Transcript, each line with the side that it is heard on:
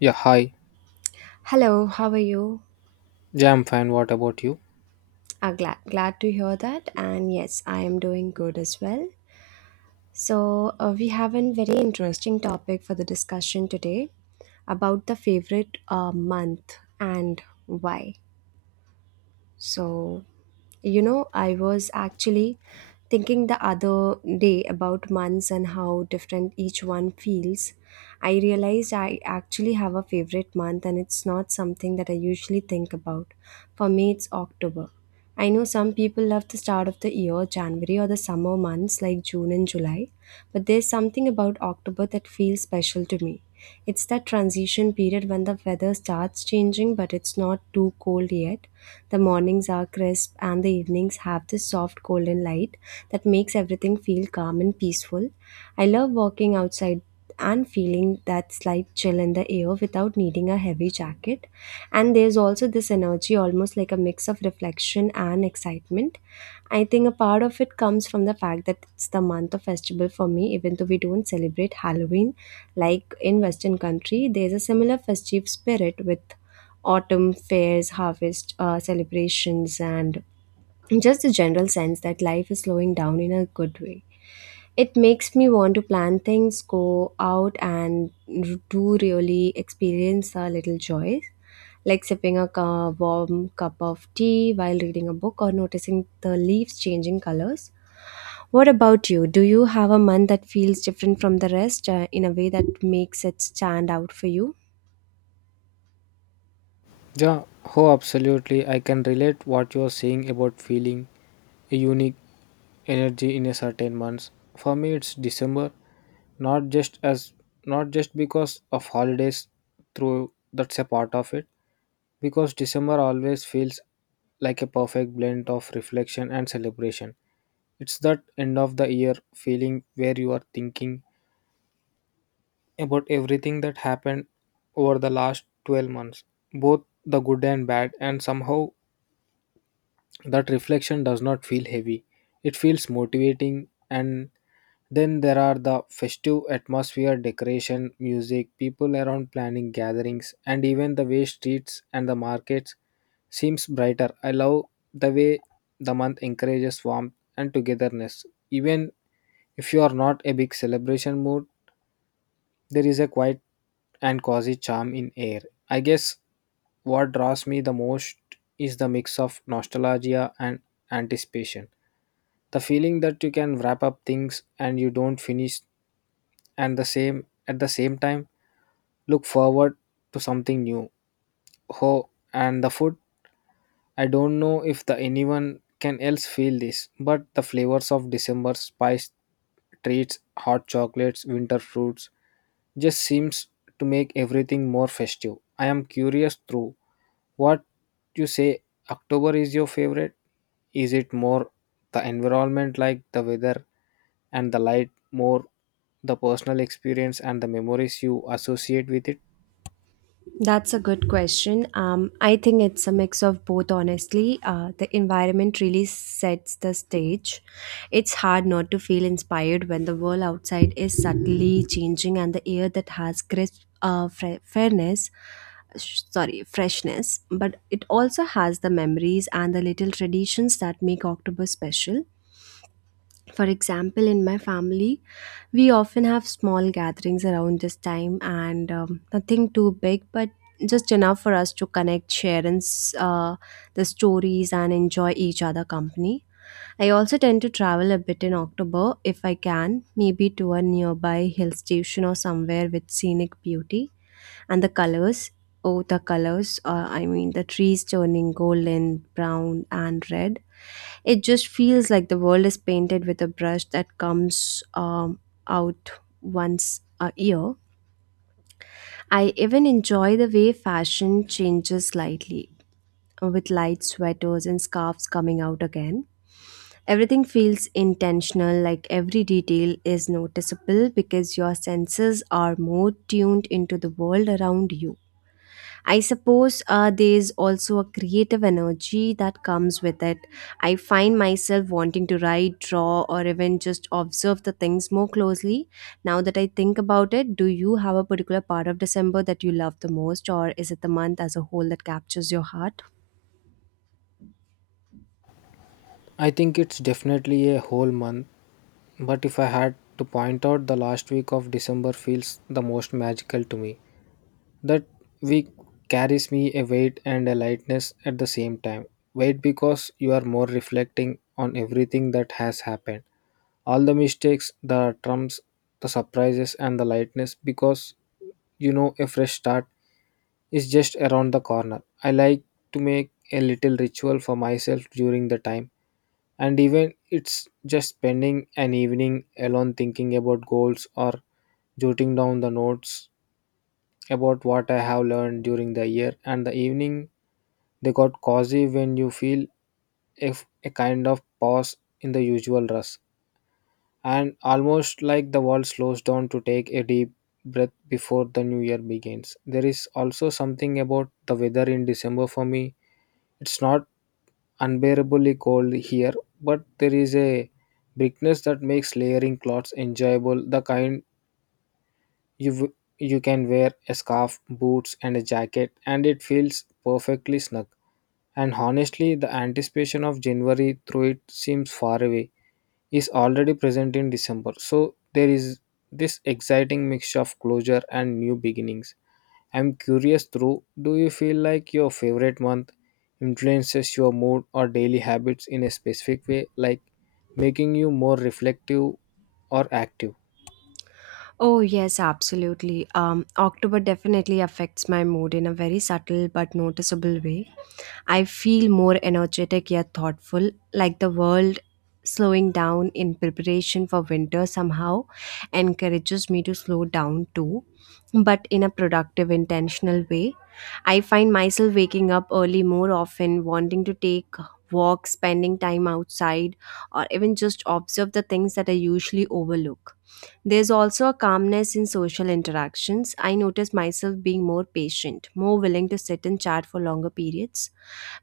left: Yeah, hi.
right: Hello, how are you?
left: Yeah, I'm fine. What about you?
right: Ah, glad to hear that. And yes, I am doing good as well. So, we have a very interesting topic for the discussion today about the favorite month and why. So, I was actually thinking the other day about months and how different each one feels. I realized I actually have a favorite month and it's not something that I usually think about. For me, it's October. I know some people love the start of the year, January, or the summer months like June and July, but there's something about October that feels special to me. It's that transition period when the weather starts changing, but it's not too cold yet. The mornings are crisp and the evenings have this soft golden light that makes everything feel calm and peaceful. I love walking outside and feeling that slight chill in the air without needing a heavy jacket. And there's also this energy, almost like a mix of reflection and excitement. I think a part of it comes from the fact that it's the month of festival for me, even though we don't celebrate Halloween. Like in Western country, there's a similar festive spirit with autumn fairs, harvest celebrations, and just the general sense that life is slowing down in a good way. It makes me want to plan things, go out and do really experience a little joy, like sipping a warm cup of tea while reading a book or noticing the leaves changing colors. What about you? Do you have a month that feels different from the rest in a way that makes it stand out for you?
left: Yeah, oh, absolutely. I can relate what you're saying about feeling a unique energy in a certain months. For me, it's December, not just as not just because of holidays through that's a part of it because December always feels like a perfect blend of reflection and celebration. It's that end of the year feeling where you are thinking about everything that happened over the last 12 months, both the good and bad, and somehow that reflection does not feel heavy. It feels motivating, and then there are the festive atmosphere, decoration, music, people around planning gatherings, and even the way streets and the markets seems brighter. I love the way the month encourages warmth and togetherness. Even if you are not a big celebration mood, there is a quiet and cozy charm in air. I guess what draws me the most is the mix of nostalgia and anticipation. The feeling that you can wrap up things and you don't finish and the same at the same time look forward to something new. Oh, and the food. I don't know if the anyone can else feel this, but the flavors of December spice treats, hot chocolates, winter fruits, just seems to make everything more festive. I am curious through what you say October is your favorite? Is it more the environment like the weather and the light more the personal experience and the memories you associate with it?
right: That's a good question. I think it's a mix of both, honestly. The environment really sets the stage. It's hard not to feel inspired when the world outside is subtly changing and the air that has crisp fairness, sorry, freshness, but it also has the memories and the little traditions that make October special. For example, in my family, we often have small gatherings around this time and nothing too big, but just enough for us to connect, share and the stories, and enjoy each other company. I also tend to travel a bit in October if I can, maybe to a nearby hill station or somewhere with scenic beauty and the colors. Oh, the colors! I mean, the trees turning golden, brown, and red. It just feels like the world is painted with a brush that comes out once a year. I even enjoy the way fashion changes slightly, with light sweaters and scarves coming out again. Everything feels intentional, like every detail is noticeable because your senses are more tuned into the world around you. I suppose there's also a creative energy that comes with it. I find myself wanting to write, draw, or even just observe the things more closely. Now that I think about it, do you have a particular part of December that you love the most, or is it the month as a whole that captures your heart?
left: I think it's definitely a whole month, but if I had to point out the last week of December feels the most magical to me. That week carries me a weight and a lightness at the same time. Weight because you are more reflecting on everything that has happened. All the mistakes, the trumps, the surprises and the lightness because you know a fresh start is just around the corner. I like to make a little ritual for myself during the time and even it's just spending an evening alone thinking about goals or jotting down the notes about what I have learned during the year and the evening they got cozy when you feel if a kind of pause in the usual rush and almost like the world slows down to take a deep breath before the new year begins. There is also something about the weather in December for me. It's not unbearably cold here, but there is a briskness that makes layering clothes enjoyable. The kind you w- you can wear a scarf, boots, and a jacket, and it feels perfectly snug. And honestly, the anticipation of January through it seems far away is already present in December. So there is this exciting mix of closure and new beginnings. I'm curious through do you feel like your favorite month influences your mood or daily habits in a specific way, like making you more reflective or active?
right: Oh, yes, absolutely. October definitely affects my mood in a very subtle but noticeable way. I feel more energetic yet thoughtful, like the world slowing down in preparation for winter somehow encourages me to slow down too, but in a productive, intentional way. I find myself waking up early more often, wanting to take walks, spending time outside, or even just observe the things that I usually overlook. There's also a calmness in social interactions. I notice myself being more patient, more willing to sit and chat for longer periods.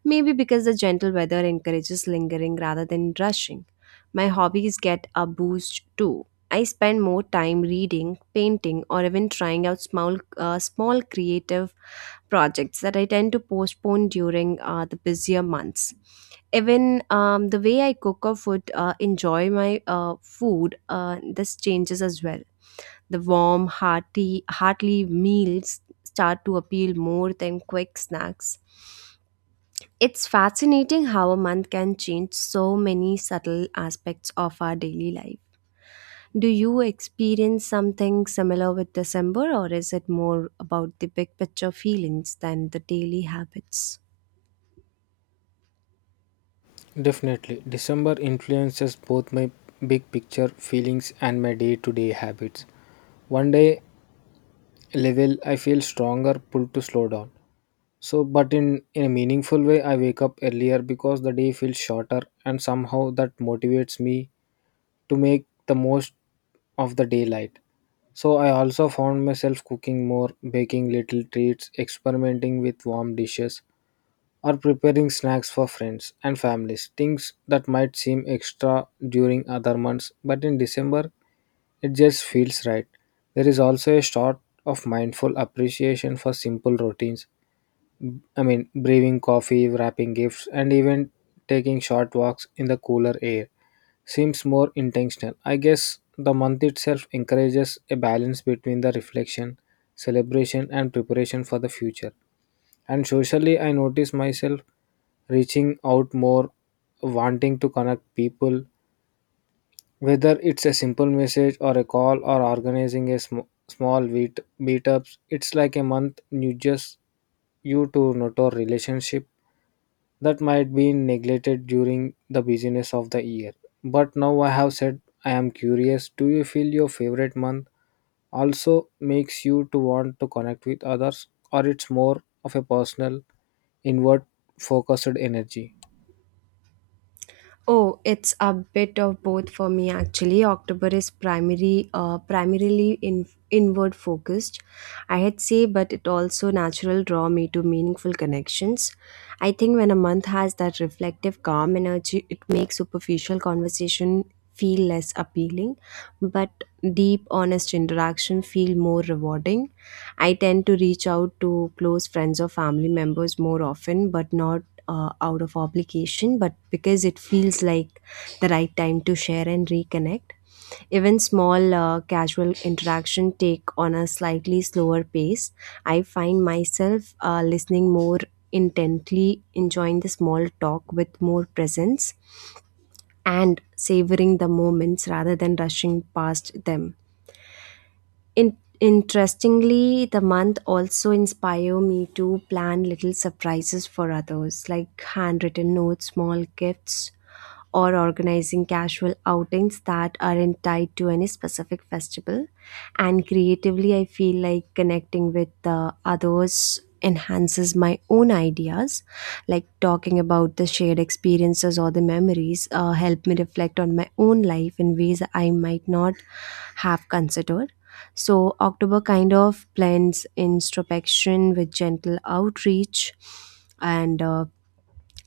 right: Maybe because the gentle weather encourages lingering rather than rushing. My hobbies get a boost too. I spend more time reading, painting, or even trying out small creative projects that I tend to postpone during the busier months. Even the way I cook or food, enjoy my food, this changes as well. The warm, hearty, heartly meals start to appeal more than quick snacks. It's fascinating how a month can change so many subtle aspects of our daily life. Do you experience something similar with December, or is it more about the big picture feelings than the daily habits?
left: Definitely, December influences both my big picture feelings and my day to day habits. One day level, I feel stronger pull to slow down. So, but in a meaningful way, I wake up earlier because the day feels shorter, and somehow that motivates me to make the most of the daylight. So, I also found myself cooking more, baking little treats, experimenting with warm dishes, or preparing snacks for friends and families. Things that might seem extra during other months, but in December, it just feels right. There is also a sort of mindful appreciation for simple routines. I mean, brewing coffee, wrapping gifts, and even taking short walks in the cooler air seems more intentional. I guess the month itself encourages a balance between the reflection, celebration, and preparation for the future. And socially, I notice myself reaching out more, wanting to connect people, whether it's a simple message or a call or organizing a small meetups, it's like a month you just you to nurture relationship that might be neglected during the busyness of the year. But now I have said I am curious. Do you feel your favorite month also makes you to want to connect with others, or it's more of a personal, inward focused energy?
right: Oh, it's a bit of both for me actually. October is primarily inward focused, I had say, but it also natural draw me to meaningful connections. I think when a month has that reflective, calm energy, it makes superficial conversation feel less appealing, but deep, honest interaction feel more rewarding. I tend to reach out to close friends or family members more often, but not out of obligation, but because it feels like the right time to share and reconnect. Even small casual interaction take on a slightly slower pace. I find myself listening more intently, enjoying the small talk with more presence, and savoring the moments rather than rushing past them. Interestingly, the month also inspire me to plan little surprises for others, like handwritten notes, small gifts, or organizing casual outings that aren't tied to any specific festival. And creatively, I feel like connecting with the others enhances my own ideas, like talking about the shared experiences or the memories help me reflect on my own life in ways I might not have considered. So October kind of blends introspection with gentle outreach. And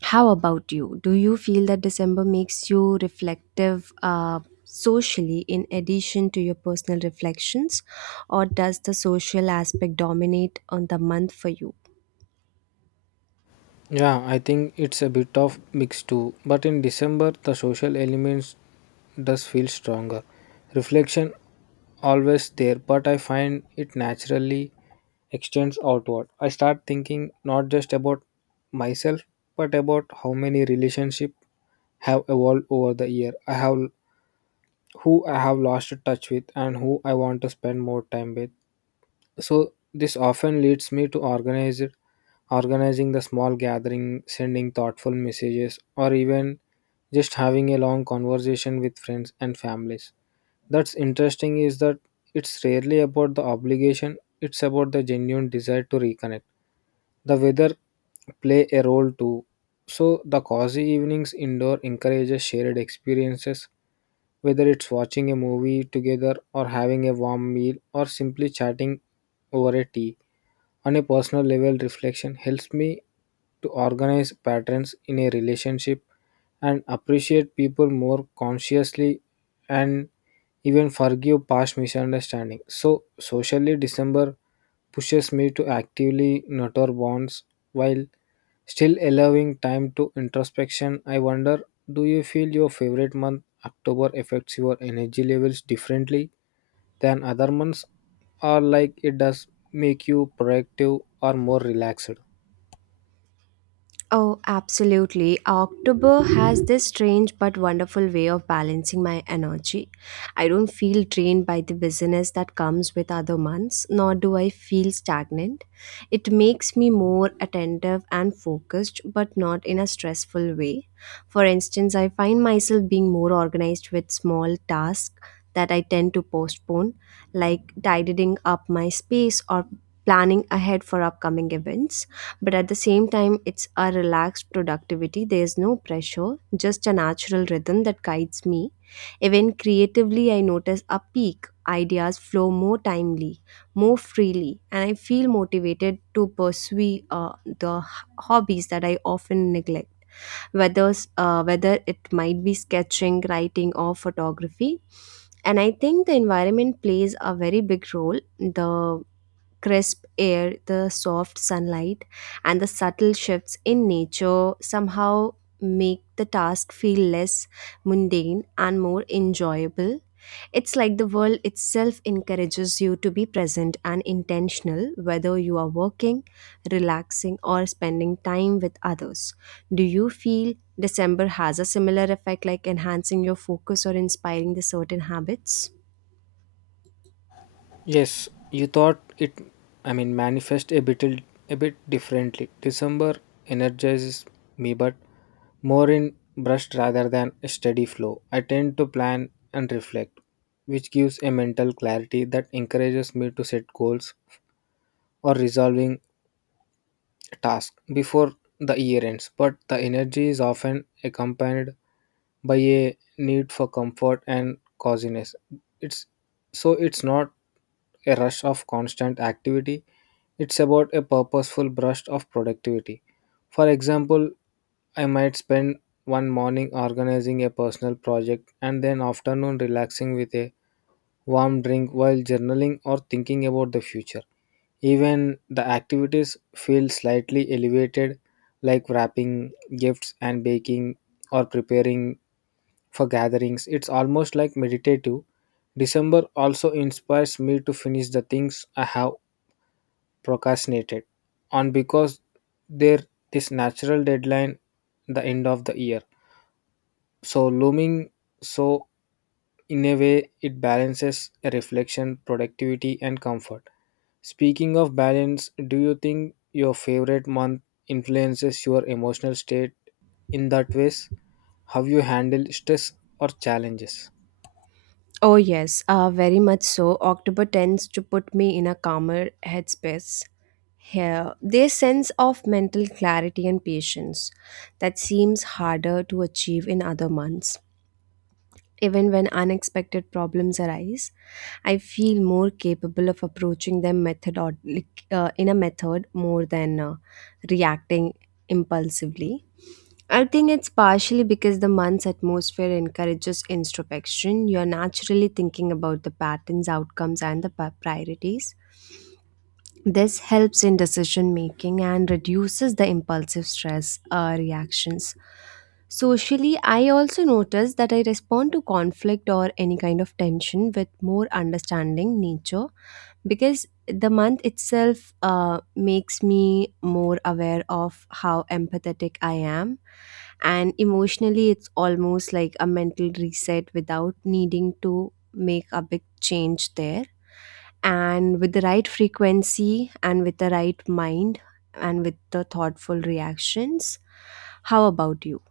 right: how about you? Do you feel that December makes you reflective socially in addition to your personal reflections, or does the social aspect dominate on the month for you?
left: Yeah, I think it's a bit of mix too, but in December the social elements does feel stronger. Reflection always there, but I find it naturally extends outward. I start thinking not just about myself, but about how many relationships have evolved over the year. I have who I have lost touch with and who I want to spend more time with so this often leads me to organizing the small gathering, sending thoughtful messages, or even just having a long conversation with friends and families. That's interesting is that it's rarely about the obligation, it's about the genuine desire to reconnect. The weather play a role too. So the cozy evenings indoor encourages shared experiences, whether it's watching a movie together or having a warm meal or simply chatting over a tea. On a personal level, reflection helps me to organize patterns in a relationship and appreciate people more consciously and even forgive past misunderstandings. So, socially, December pushes me to actively nurture bonds while still allowing time to introspection. I wonder, do you feel your favorite month, October, affects your energy levels differently than other months, or like it does make you proactive or more relaxed?
right: Oh, absolutely. October has this strange but wonderful way of balancing my energy. I don't feel drained by the busyness that comes with other months, nor do I feel stagnant. It makes me more attentive and focused, but not in a stressful way. For instance, I find myself being more organized with small tasks that I tend to postpone, like tidying up my space or planning ahead for upcoming events, but at the same time it's a relaxed productivity. There's no pressure, just a natural rhythm that guides me. Even creatively, I notice a peak. Ideas flow more timely, more freely, and I feel motivated to pursue uh, the hobbies that I often neglect, whether whether it might be sketching, writing, or photography. And I think the environment plays a very big role. The crisp air, the soft sunlight, and the subtle shifts in nature somehow make the task feel less mundane and more enjoyable. It's like the world itself encourages you to be present and intentional, whether you are working, relaxing, or spending time with others. Do you feel December has a similar effect, like enhancing your focus or inspiring the certain habits?
left: Yes, you thought it, I mean, manifest a bit, a bit differently. December energizes me, but more in burst rather than a steady flow. I tend to plan and reflect, which gives a mental clarity that encourages me to set goals or resolving task before the year ends, but the energy is often accompanied by a need for comfort and coziness. It's so it's not a rush of constant activity, it's about a purposeful burst of productivity. For example, I might spend one morning organizing a personal project and then afternoon relaxing with a warm drink while journaling or thinking about the future. Even the activities feel slightly elevated, like wrapping gifts and baking or preparing for gatherings. It's almost like meditative. December also inspires me to finish the things I have procrastinated on because there this natural deadline the end of the year. So looming so in a way it balances reflection, productivity and comfort. Speaking of balance, do you think your favorite month influences your emotional state in that ways? How you handle stress or challenges?
right: Oh, yes, very much so. October tends to put me in a calmer headspace. Here, their sense of mental clarity and patience that seems harder to achieve in other months. Even when unexpected problems arise, I feel more capable of approaching them like, in a method more than reacting impulsively. I think it's partially because the month's atmosphere encourages introspection. You're naturally thinking about the patterns, outcomes, and the priorities. This helps in decision making and reduces the impulsive stress reactions. Socially, I also notice that I respond to conflict or any kind of tension with more understanding nature because the month itself makes me more aware of how empathetic I am. And emotionally, it's almost like a mental reset without needing to make a big change there. And with the right frequency and with the right mind and with the thoughtful reactions. How about you?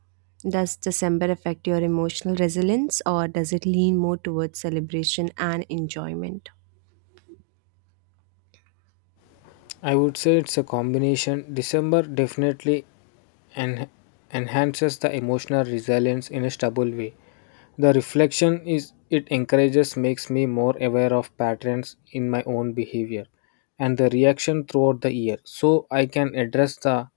right: Does December affect your emotional resilience or does it lean more towards celebration and enjoyment?
left: I would say it's a combination. December definitely en- enhances the emotional resilience in a stable way. The reflection is it encourages makes me more aware of patterns in my own behavior and the reaction throughout the year so I can address the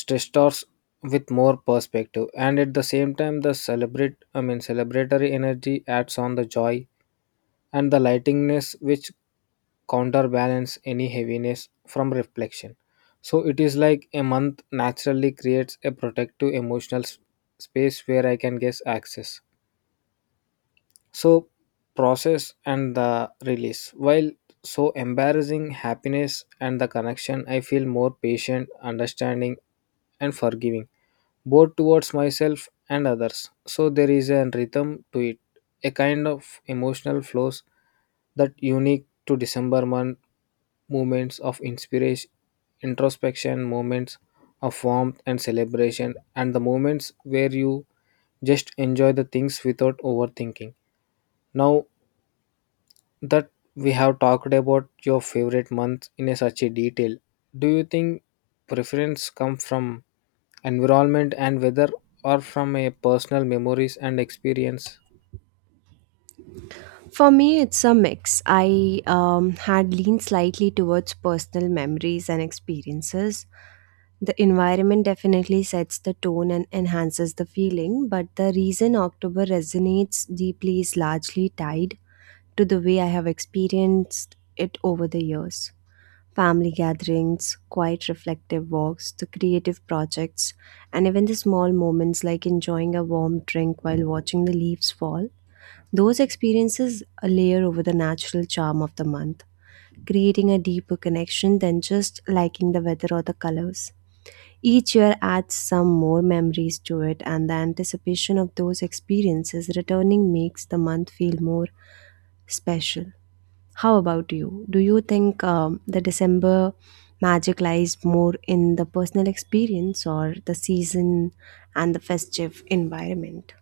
left: stressors with more perspective and at the same time the celebrate I mean celebratory energy adds on the joy and the lightingness which counterbalance any heaviness from reflection. So it is like a month naturally creates a protective emotional space where I can guess access so process and the release while so embarrassing happiness and the connection. I feel more patient understanding and forgiving both towards myself and others. So there is a rhythm to it, a kind of emotional flows that unique to December month moments of inspiration, introspection, moments of warmth and celebration, and the moments where you just enjoy the things without overthinking. Now that we have talked about your favorite month in a such a detail, do you think preference come from environment and weather or from a personal memories and experience?
right: For me, it's a mix. I had leaned slightly towards personal memories and experiences. The environment definitely sets the tone and enhances the feeling, but the reason October resonates deeply is largely tied to the way I have experienced it over the years. Family gatherings, quiet reflective walks, the creative projects, and even the small moments like enjoying a warm drink while watching the leaves fall. Those experiences layer over the natural charm of the month, creating a deeper connection than just liking the weather or the colors. Each year adds some more memories to it, and the anticipation of those experiences returning makes the month feel more special. How about you? Do you think the December magic lies more in the personal experience or the season and the festive environment?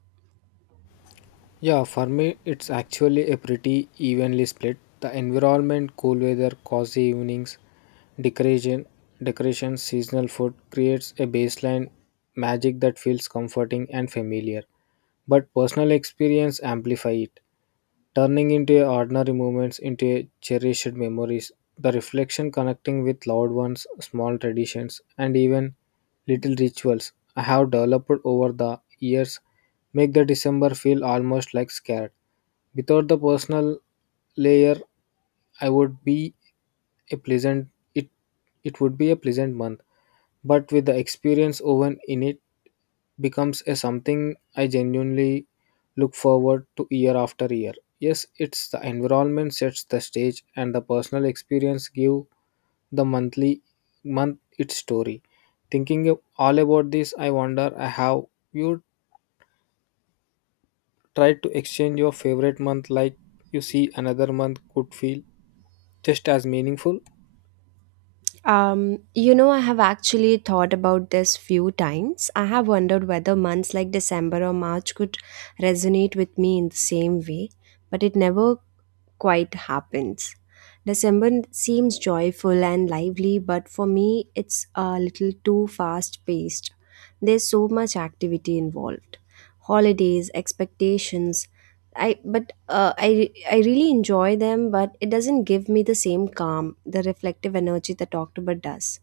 left: Yeah, for me, it's actually a pretty evenly split. The environment, cool weather, cozy evenings, decoration, decoration, seasonal food creates a baseline magic that feels comforting and familiar. But personal experience amplify it, turning into ordinary moments into cherished memories. The reflection connecting with loved ones, small traditions, and even little rituals I have developed over the years make the December feel almost like scared. Without the personal layer, I would be a pleasant it it would be a pleasant month. But with the experience woven in it, becomes a something I genuinely look forward to year after year. Yes, it's the environment sets the stage and the personal experience give the month its story. Thinking of all about this, I wonder how you try to exchange your favorite month like you see another month could feel just as meaningful.
right: I have actually thought about this few times. I have wondered whether months like December or March could resonate with me in the same way, but it never quite happens. December seems joyful and lively, but for me, it's a little too fast paced. There's so much activity involved, holidays, expectations, I really enjoy them, but it doesn't give me the same calm, the reflective energy that October does.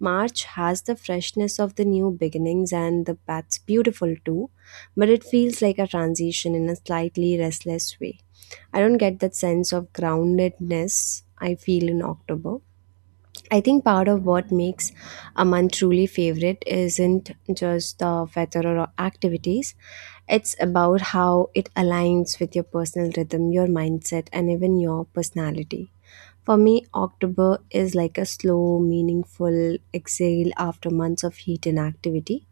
right: March has the freshness of the new beginnings, and the that's beautiful too, but it feels like a transition in a slightly restless way. I don't get that sense of groundedness I feel in October. I think part of what makes a month truly favorite isn't just the weather or activities. It's about how it aligns with your personal rhythm, your mindset, and even your personality. For me, October is like a slow, meaningful exhale after months of heat and activity.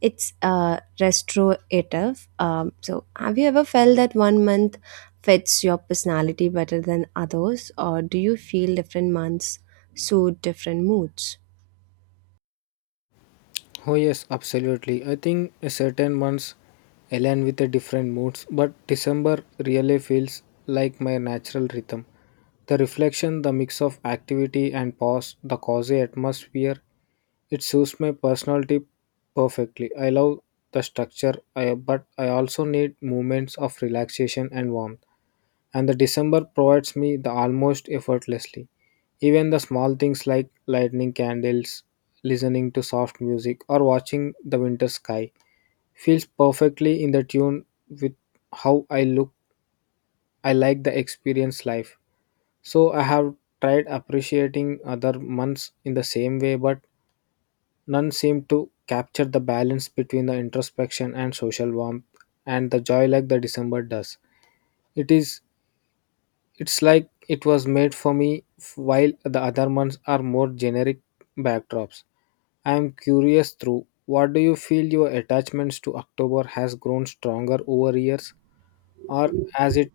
right: It's restorative. Have you ever felt that one month fits your personality better than others, or do you feel different months suit different moods?
left: Oh, yes, absolutely. I think certain months align with the different moods, but December really feels like my natural rhythm. The reflection, the mix of activity and pause, the cozy atmosphere, it suits my personality perfectly. I love the structure, I, but I also need moments of relaxation and warmth and the December provides me the almost effortlessly. Even the small things like lighting candles, listening to soft music, or watching the winter sky feels perfectly in the tune with how I look. I like the experience life. So I have tried appreciating other months in the same way, but none seem to capture the balance between the introspection and social warmth and the joy like the December does. It is It's like it was made for me, while the other ones are more generic backdrops. I am curious through, what do you feel your attachments to October has grown stronger over years, or has it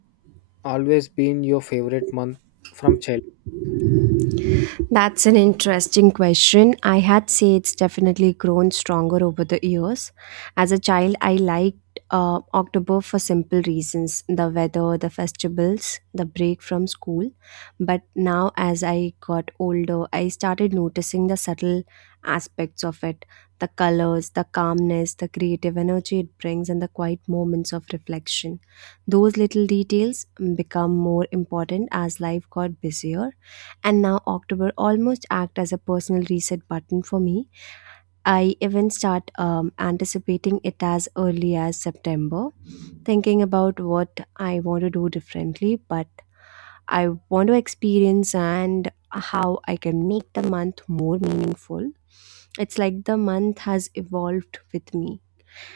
left: always been your favorite month from childhood?
right: That's an interesting question. I had say it's definitely grown stronger over the years. As a child, I liked October for simple reasons, the weather, the festivals, the break from school. But now, as I got older, I started noticing the subtle aspects of it, the colors, the calmness, the creative energy it brings, and the quiet moments of reflection. Those little details become more important as life got busier, and now October almost act as a personal reset button for me. I even start anticipating it as early as September, thinking about what I want to do differently, but I want to experience and how I can make the month more meaningful. It's like the month has evolved with me,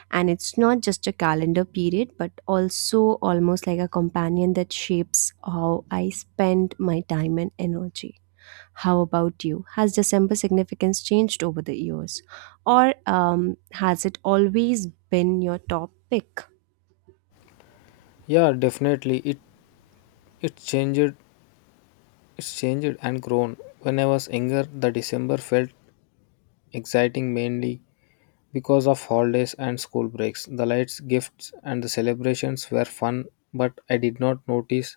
right: and it's not just a calendar period, but also almost like a companion that shapes how I spend my time and energy. How about you? Has December significance changed over the years? Or has it always been your top pick?
left: Yeah, definitely. It changed, it's changed and grown. When I was younger, the December felt exciting mainly because of holidays and school breaks. The lights, gifts and the celebrations were fun, but I did not notice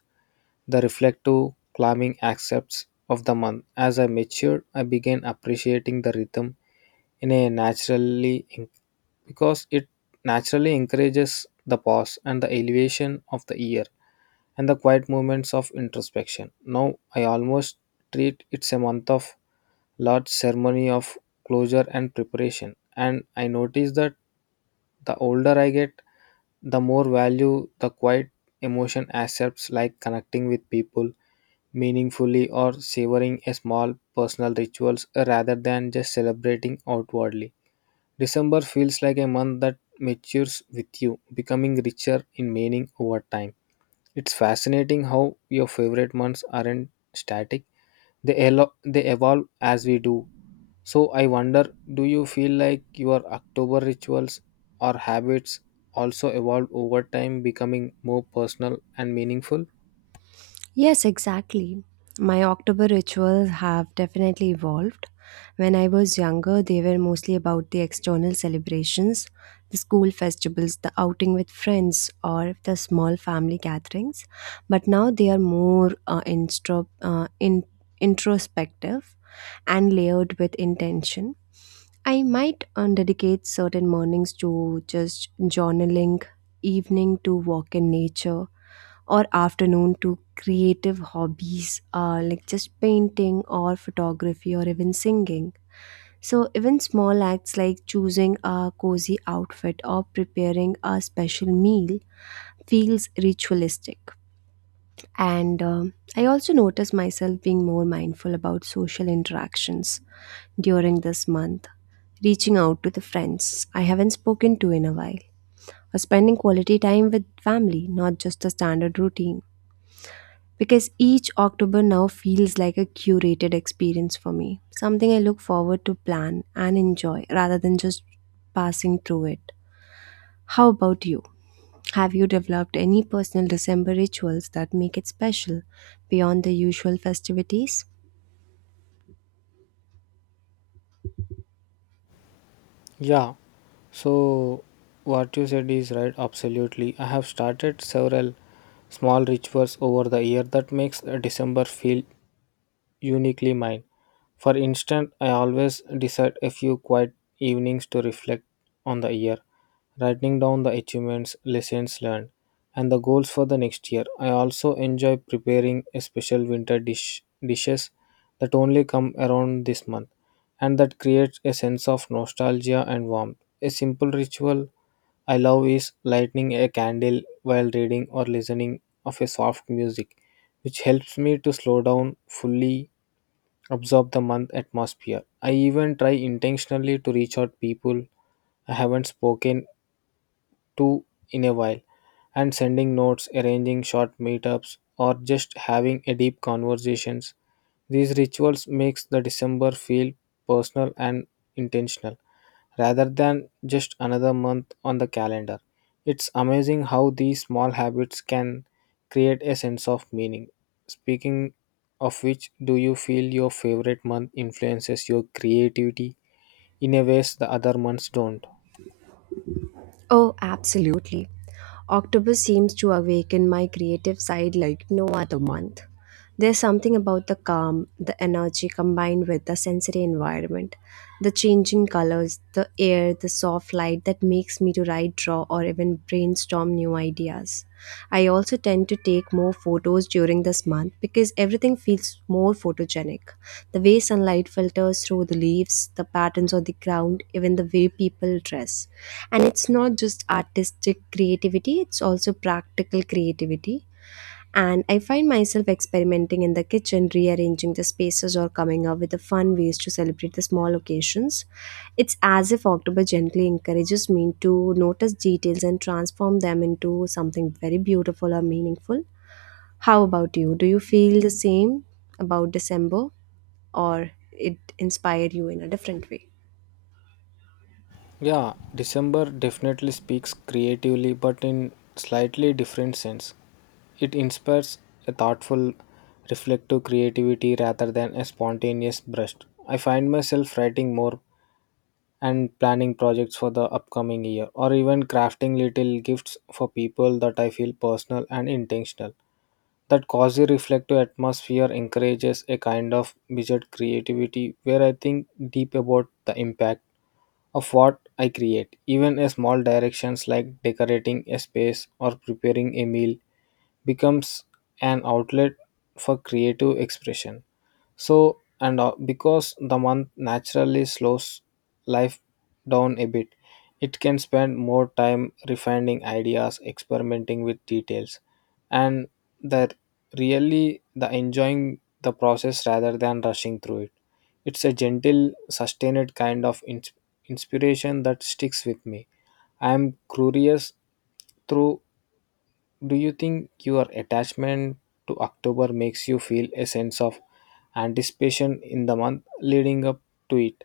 left: the reflective, calming accepts of the month. As I matured, I began appreciating the rhythm in a naturally because it naturally encourages the pause and the elevation of the year and the quiet moments of introspection. Now I almost treat it's a month of large ceremony of closure and preparation. And I notice that the older I get, the more value the quiet emotion accepts like connecting with people, meaningfully or savoring a small personal rituals, rather than just celebrating outwardly. December feels like a month that matures with you, becoming richer in meaning over time. It's fascinating how your favorite months aren't static. They, they evolve as we do. So I wonder, do you feel like your October rituals or habits also evolve over time, becoming more personal and meaningful?
right: Yes, exactly. My October rituals have definitely evolved. When I was younger, they were mostly about the external celebrations, the school festivals, the outing with friends, or the small family gatherings. But now they are more introspective and layered with intention. I might dedicate certain mornings to just journaling, evening to walk in nature, or afternoon to creative hobbies like just painting or photography or even singing. So, even small acts like choosing a cozy outfit or preparing a special meal feels ritualistic. And I also notice myself being more mindful about social interactions during this month, reaching out to the friends I haven't spoken to in a while, or spending quality time with family, not just the standard routine. Because each October now feels like a curated experience for me, something I look forward to plan and enjoy rather than just passing through it. How about you? Have you developed any personal December rituals that make it special beyond the usual festivities?
left: Yeah, so what you said is right, absolutely. I have started several small rituals over the year that makes December feel uniquely mine. For instance, I always decide a few quiet evenings to reflect on the year, writing down the achievements, lessons learned, and the goals for the next year. I also enjoy preparing a special winter dish dishes that only come around this month, and that creates a sense of nostalgia and warmth. A simple ritual I love is lighting a candle while reading or listening of a soft music, which helps me to slow down, fully absorb the month atmosphere. I even try intentionally to reach out people I haven't spoken to in a while, and sending notes, arranging short meetups or just having a deep conversations. These rituals makes the December feel personal and intentional rather than just another month on the calendar. It's amazing how these small habits can create a sense of meaning. Speaking of which, do you feel your favorite month influences your creativity in a ways the other months don't?
right: Oh, absolutely. October seems to awaken my creative side like no other month. There's something about the calm, the energy combined with the sensory environment, the changing colors, the air, the soft light that makes me to write, draw, or even brainstorm new ideas. I also tend to take more photos during this month because everything feels more photogenic. The way sunlight filters through the leaves, the patterns on the ground, even the way people dress, and it's not just artistic creativity, it's also practical creativity, and I find myself experimenting in the kitchen, rearranging the spaces, or coming up with the fun ways to celebrate the small occasions. It's as if October gently encourages me to notice details and transform them into something very beautiful or meaningful. How about you? Do you feel the same about December, or it inspired you in a different way?
left: Yeah, December definitely speaks creatively, but in slightly different sense. It inspires a thoughtful, reflective creativity rather than a spontaneous burst. I find myself writing more and planning projects for the upcoming year or even crafting little gifts for people that I feel personal and intentional. That quasi reflective atmosphere encourages a kind of measured creativity where I think deep about the impact of what I create. Even a small directions like decorating a space or preparing a meal becomes an outlet for creative expression. So, and because the month naturally slows life down a bit, it can spend more time refining ideas, experimenting with details, and that really the enjoying the process rather than rushing through it. It's a gentle sustained kind of inspiration that sticks with me. I'm curious through, do you think your attachment to October makes you feel a sense of anticipation in the month leading up to it,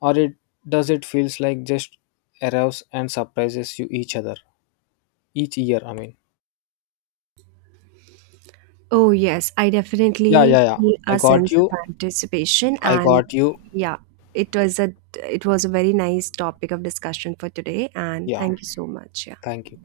left: or it does it feels like just arrives and surprises you each year, I mean?
right: Oh, yes, I
left: yeah
right: definitely
left: yeah yeah
right: feel
left: i
right: a
left: got
right: sense
left: you
right: of anticipation
left: i
right: and
left: got you
right: yeah, it was a very nice topic of discussion for today and
left: Yeah,
right: thank you so much. Yeah.
left: thank you.